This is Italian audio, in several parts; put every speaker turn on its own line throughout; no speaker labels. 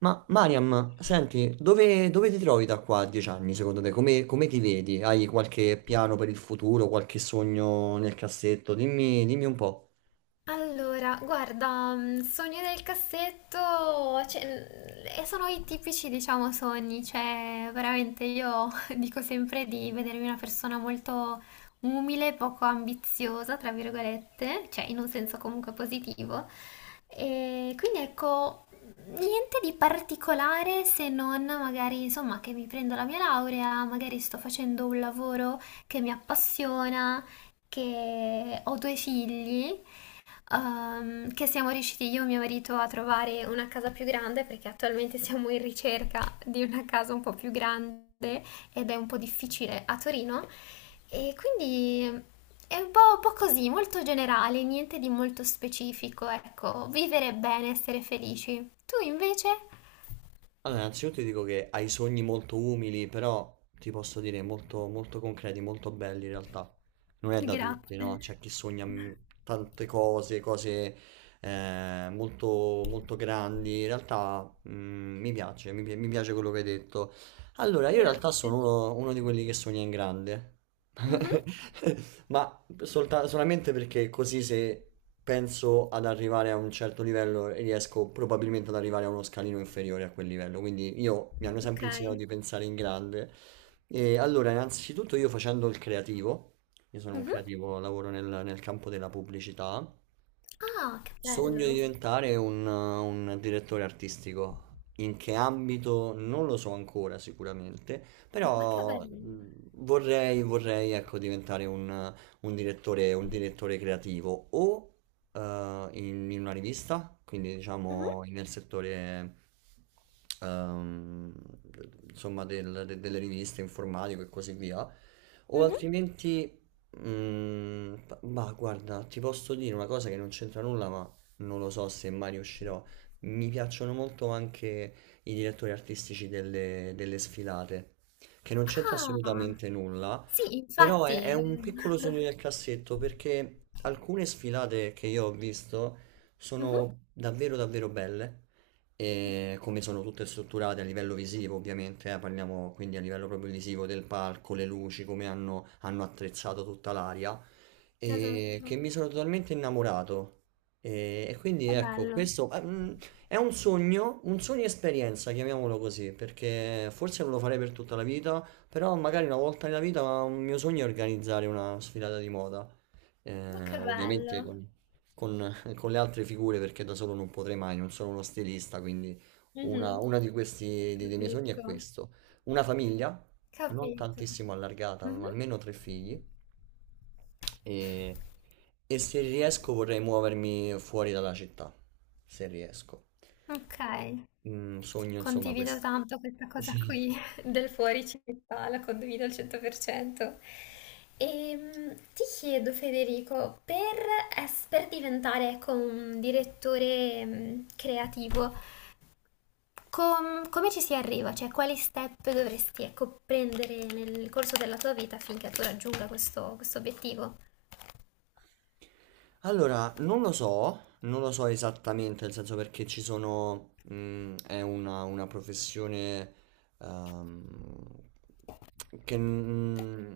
Ma Mariam, senti, dove ti trovi da qua a 10 anni secondo te? Come ti vedi? Hai qualche piano per il futuro, qualche sogno nel cassetto? Dimmi un po'.
Allora, guarda, sogni del cassetto, cioè, e sono i tipici, diciamo, sogni, cioè, veramente io dico sempre di vedermi una persona molto umile, poco ambiziosa, tra virgolette, cioè in un senso comunque positivo. E quindi ecco, niente di particolare se non magari, insomma, che mi prendo la mia laurea, magari sto facendo un lavoro che mi appassiona, che ho due figli che siamo riusciti io e mio marito a trovare una casa più grande perché attualmente siamo in ricerca di una casa un po' più grande ed è un po' difficile a Torino e quindi è un po' così, molto generale, niente di molto specifico, ecco, vivere bene, essere felici. Tu invece?
Allora, innanzitutto ti dico che hai sogni molto umili, però ti posso dire molto, molto concreti, molto belli in realtà. Non è da tutti, no?
Grazie,
C'è chi sogna tante cose, cose eh, molto, molto grandi. In realtà mi piace, mi piace quello che hai detto. Allora, io in realtà sono
grazie.
uno di quelli che sogna in grande.
Mhm,
Ma solamente perché così se penso ad arrivare a un certo livello riesco probabilmente ad arrivare a uno scalino inferiore a quel livello. Quindi io mi hanno
ok.
sempre insegnato di pensare in grande. E allora, innanzitutto io facendo il creativo, io sono un
Mhm.
creativo, lavoro nel campo della pubblicità,
Ah, che
sogno di
bello,
diventare un direttore artistico. In che ambito non lo so ancora sicuramente,
ma che
però
bello.
vorrei ecco, diventare un direttore creativo o eh, in una rivista, quindi
Mhm,
diciamo nel settore ehm, insomma delle riviste informatico e così via, o
mhm.
altrimenti, mm, ma guarda, ti posso dire una cosa che non c'entra nulla, ma non lo so se mai riuscirò. Mi piacciono molto anche i direttori artistici delle sfilate che non c'entra
Ah,
assolutamente nulla,
sì,
però è
infatti.
un piccolo sogno nel cassetto perché alcune sfilate che io ho visto
Mhm,
sono davvero davvero belle, e come sono tutte strutturate a livello visivo ovviamente, parliamo quindi a livello proprio visivo del palco, le luci, come hanno attrezzato tutta l'aria, e che
esatto.
mi sono totalmente innamorato. E quindi
Che
ecco,
bello.
questo è un sogno esperienza, chiamiamolo così, perché forse non lo farei per tutta la vita, però magari una volta nella vita un mio sogno è organizzare una sfilata di moda,
Ma che
ovviamente
bello.
con le altre figure perché da solo non potrei mai, non sono uno stilista, quindi una,
Mhm,
una di questi, dei miei sogni è
capisco.
questo. Una famiglia, non
Capito.
tantissimo allargata, ma
Mhm,
almeno 3 figli e, e se riesco vorrei muovermi fuori dalla città, se riesco.
ok.
Mm, sogno insomma
Condivido
questo.
tanto questa cosa
Sì.
qui del fuori città, la condivido al 100%. E ti chiedo, Federico, per, per diventare ecco, un direttore creativo, Come ci si arriva? Cioè, quali step dovresti ecco, prendere nel corso della tua vita affinché tu raggiunga questo obiettivo?
Allora, non lo so esattamente, nel senso perché ci sono, è una professione ehm, che, mm,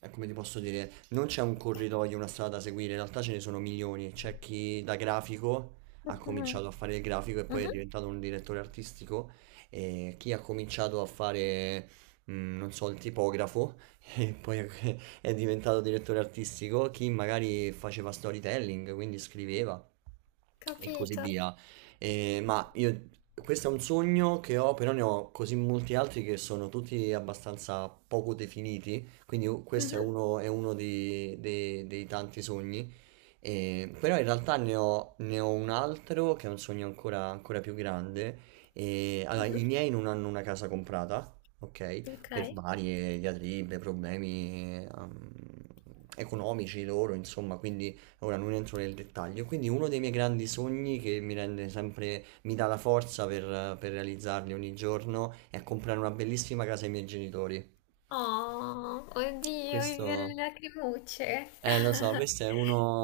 come ti posso dire, non c'è un corridoio, una strada da seguire, in realtà ce ne sono milioni. C'è chi da grafico ha
Mhm,
cominciato a fare il grafico e poi è
mhm,
diventato un direttore artistico, e chi ha cominciato a fare, non so, il tipografo e poi è diventato direttore artistico, chi magari faceva storytelling, quindi scriveva e così
capito.
via. Ma io, questo è un sogno che ho, però ne ho così molti altri che sono tutti abbastanza poco definiti, quindi questo
Mhm,
è uno dei tanti sogni però in realtà ne ho un altro che è un sogno ancora più grande. E, allora,
mhm,
i miei non hanno una casa comprata, ok?
ok.
Per varie diatribe, problemi economici loro, insomma, quindi ora non entro nel dettaglio. Quindi uno dei miei grandi sogni che mi rende sempre, mi dà la forza per realizzarli ogni giorno è comprare una bellissima casa ai miei genitori.
Oh, oddio, mi viene le
Questo...
lacrimucce.
Lo so, questo è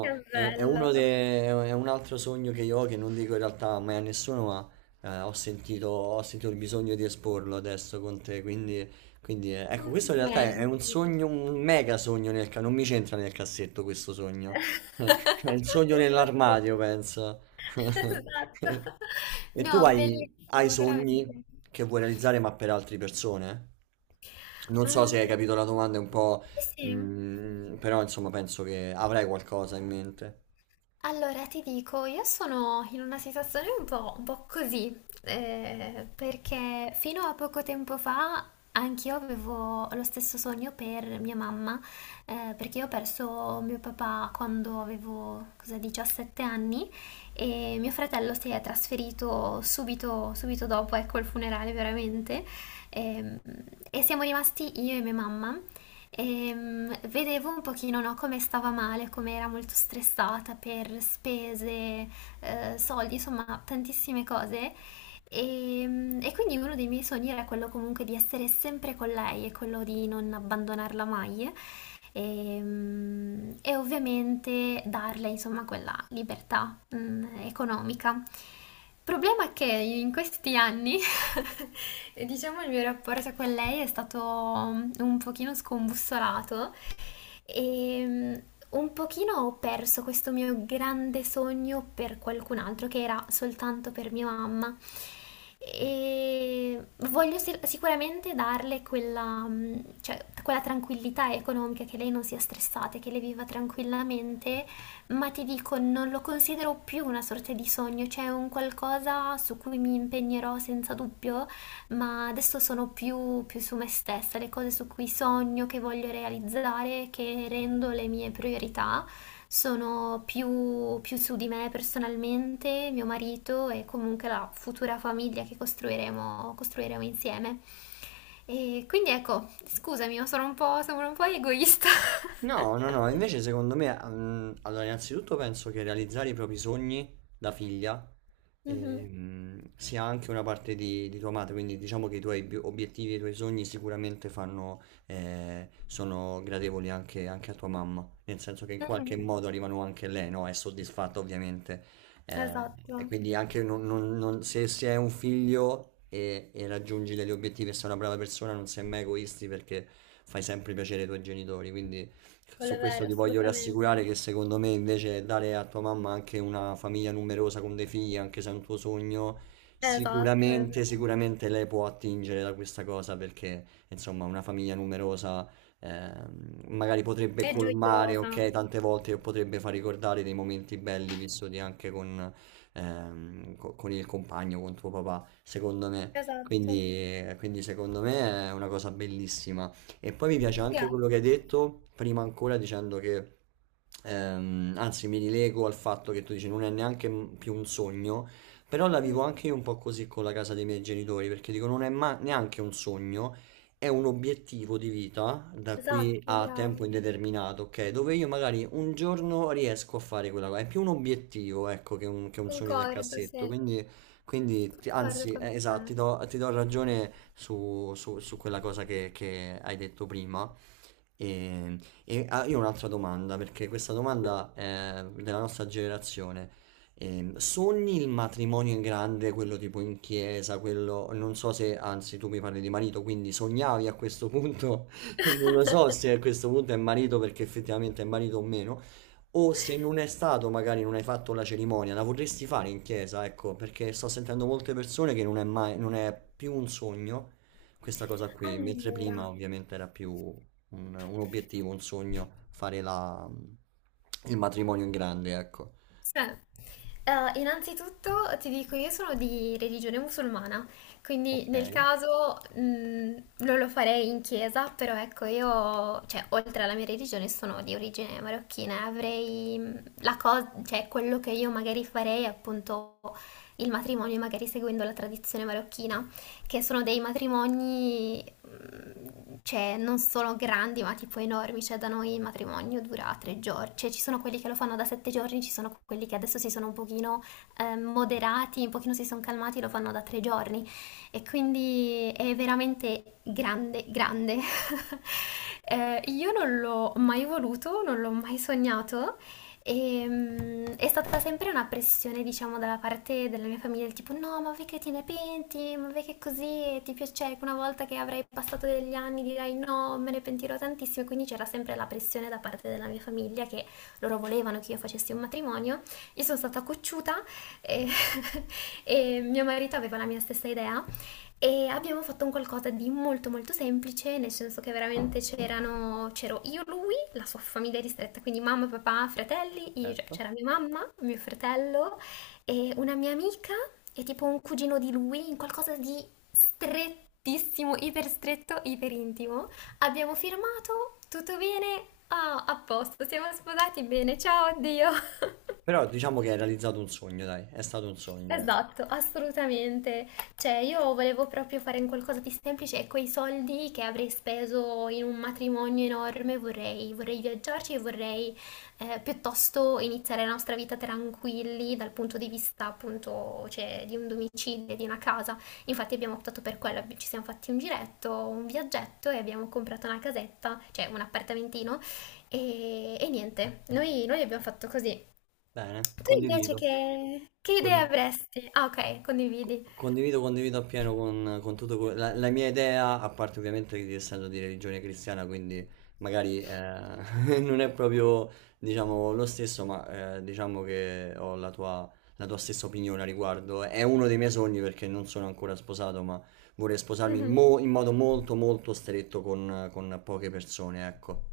Che
è uno
bello.
è un altro sogno che io ho, che non dico in realtà mai a nessuno, ma ho sentito il bisogno di esporlo adesso con te, quindi, quindi, ecco, questo in realtà è un
Complimenti.
sogno, un mega sogno, non mi c'entra nel cassetto questo sogno, è il sogno nell'armadio, penso.
Esatto.
E tu
No,
hai
bellissimo,
sogni
veramente.
che vuoi realizzare, ma per altre persone? Non so se hai
Mm,
capito la domanda, è un po'.
sì, sì.
Mm, però insomma penso che avrei qualcosa in mente.
Allora, ti dico, io sono in una situazione un po' così, perché fino a poco tempo fa anch'io avevo lo stesso sogno per mia mamma, perché io ho perso mio papà quando avevo, cosa, 17 anni e mio fratello si è trasferito subito, subito dopo, ecco, il funerale veramente, ehm, e siamo rimasti io e mia mamma. Vedevo un pochino, no, come stava male, come era molto stressata per spese, soldi, insomma, tantissime cose. E quindi uno dei miei sogni era quello comunque di essere sempre con lei e quello di non abbandonarla mai. E ovviamente darle insomma quella libertà economica. Il problema è che in questi anni, diciamo, il mio rapporto con lei è stato un pochino scombussolato e un pochino ho perso questo mio grande sogno per qualcun altro, che era soltanto per mia mamma. E voglio sicuramente darle quella, cioè, quella tranquillità economica, che lei non sia stressata, che lei viva tranquillamente, ma ti dico, non lo considero più una sorta di sogno, cioè è un qualcosa su cui mi impegnerò senza dubbio ma adesso sono più, più su me stessa, le cose su cui sogno, che voglio realizzare, che rendo le mie priorità, sono più, più su di me personalmente, mio marito e comunque la futura famiglia che costruiremo insieme. E quindi ecco, scusami, ma sono un po' egoista.
No, no, no, invece secondo me, mm, allora innanzitutto penso che realizzare i propri sogni da figlia
Mhm,
sia anche una parte di tua madre, quindi diciamo che i tuoi obiettivi e i tuoi sogni sicuramente fanno, sono gradevoli anche a tua mamma, nel senso che in qualche
mhm.
modo arrivano anche a lei, no? È soddisfatta ovviamente. Eh, e
Esatto,
quindi anche se, se hai un figlio e raggiungi degli obiettivi e sei una brava persona, non sei mai egoisti perché fai sempre piacere ai tuoi genitori, quindi...
quello
Su
è
questo
vero,
ti voglio rassicurare
assolutamente.
che secondo me invece dare a tua mamma anche una famiglia numerosa con dei figli, anche se è un tuo sogno,
Esatto, è vero.
sicuramente lei può attingere da questa cosa perché insomma una famiglia numerosa magari potrebbe
È
colmare,
gioiosa.
ok, tante volte o potrebbe far ricordare dei momenti belli vissuti anche con, con il compagno, con tuo papà, secondo me.
Esatto.
Quindi secondo me è una cosa bellissima. E poi mi piace anche
Grazie.
quello che hai detto, prima ancora dicendo che, anzi mi rilego al fatto che tu dici non è neanche più un sogno, però la vivo
Mh-mh.
anche io un po' così con la casa dei miei genitori, perché dico non è neanche un sogno, è un obiettivo di vita da qui
Esatto,
a
brava.
tempo indeterminato, ok? Dove io magari un giorno riesco a fare quella cosa, è più un obiettivo, ecco, che un sogno nel
Concordo,
cassetto,
sì.
quindi,
Concordo
anzi,
con te.
esatto, ti do ragione su, su quella cosa che hai detto prima. E, io ho un'altra domanda, perché questa
Mh-mh.
domanda è della nostra generazione. Sogni il matrimonio in grande, quello tipo in chiesa, quello non so se, anzi, tu mi parli di marito, quindi sognavi a questo punto, non lo so se a questo punto è marito perché effettivamente è marito o meno, o se non è stato, magari non hai fatto la cerimonia, la vorresti fare in chiesa, ecco, perché sto sentendo molte persone che non è mai, non è più un sogno questa cosa qui, mentre prima
Allora,
ovviamente era più un obiettivo, un sogno, il matrimonio in grande, ecco.
sì. Innanzitutto ti dico, io sono di religione musulmana, quindi
Ok,
nel caso non lo farei in chiesa, però ecco, io, cioè, oltre alla mia religione sono di origine marocchina, e avrei la cosa, cioè, quello che io magari farei è appunto il matrimonio, magari seguendo la tradizione marocchina, che sono dei matrimoni cioè non sono grandi ma tipo enormi, cioè da noi il matrimonio dura 3 giorni, cioè ci sono quelli che lo fanno da 7 giorni, ci sono quelli che adesso si sono un pochino moderati, un pochino si sono calmati, lo fanno da 3 giorni e quindi è veramente grande, grande. Io non l'ho mai voluto, non l'ho mai sognato, e, è stata sempre una pressione, diciamo, dalla parte della mia famiglia, del tipo, no, ma vedi che te ne penti, ma vedi che così, e ti piace, cioè, una volta che avrai passato degli anni dirai no, me ne pentirò tantissimo, quindi c'era sempre la pressione da parte della mia famiglia che loro volevano che io facessi un matrimonio, io sono stata cocciuta e, e mio marito aveva la mia stessa idea e abbiamo fatto un qualcosa di molto molto semplice, nel senso che veramente c'erano, c'ero io, lui, la sua famiglia ristretta, quindi mamma, papà, fratelli, cioè,
certo.
c'era mia mamma, mio fratello e una mia amica e tipo un cugino di lui, in qualcosa di strettissimo, iper stretto, iper intimo. Abbiamo firmato, tutto bene, ah, a posto, siamo sposati bene, ciao, addio.
Però diciamo che hai realizzato un sogno, dai, è stato un sogno, dai.
Esatto, assolutamente. Cioè, io volevo proprio fare un qualcosa di semplice e quei soldi che avrei speso in un matrimonio enorme vorrei viaggiarci e vorrei piuttosto iniziare la nostra vita tranquilli dal punto di vista appunto, cioè, di un domicilio, di una casa. Infatti abbiamo optato per quello, ci siamo fatti un giretto, un viaggetto e abbiamo comprato una casetta, cioè un appartamentino e niente, noi abbiamo fatto così.
Bene,
Tu invece
condivido.
che idee
Con-
avresti? Ah, ok, condividi.
Condivido, condivido appieno con tutto la mia idea, a parte ovviamente di essendo di religione cristiana, quindi magari non è proprio diciamo, lo stesso, ma diciamo che ho la tua stessa opinione a riguardo. È uno dei miei sogni perché non sono ancora sposato, ma vorrei sposarmi
Mhm.
in modo molto molto stretto con poche persone, ecco.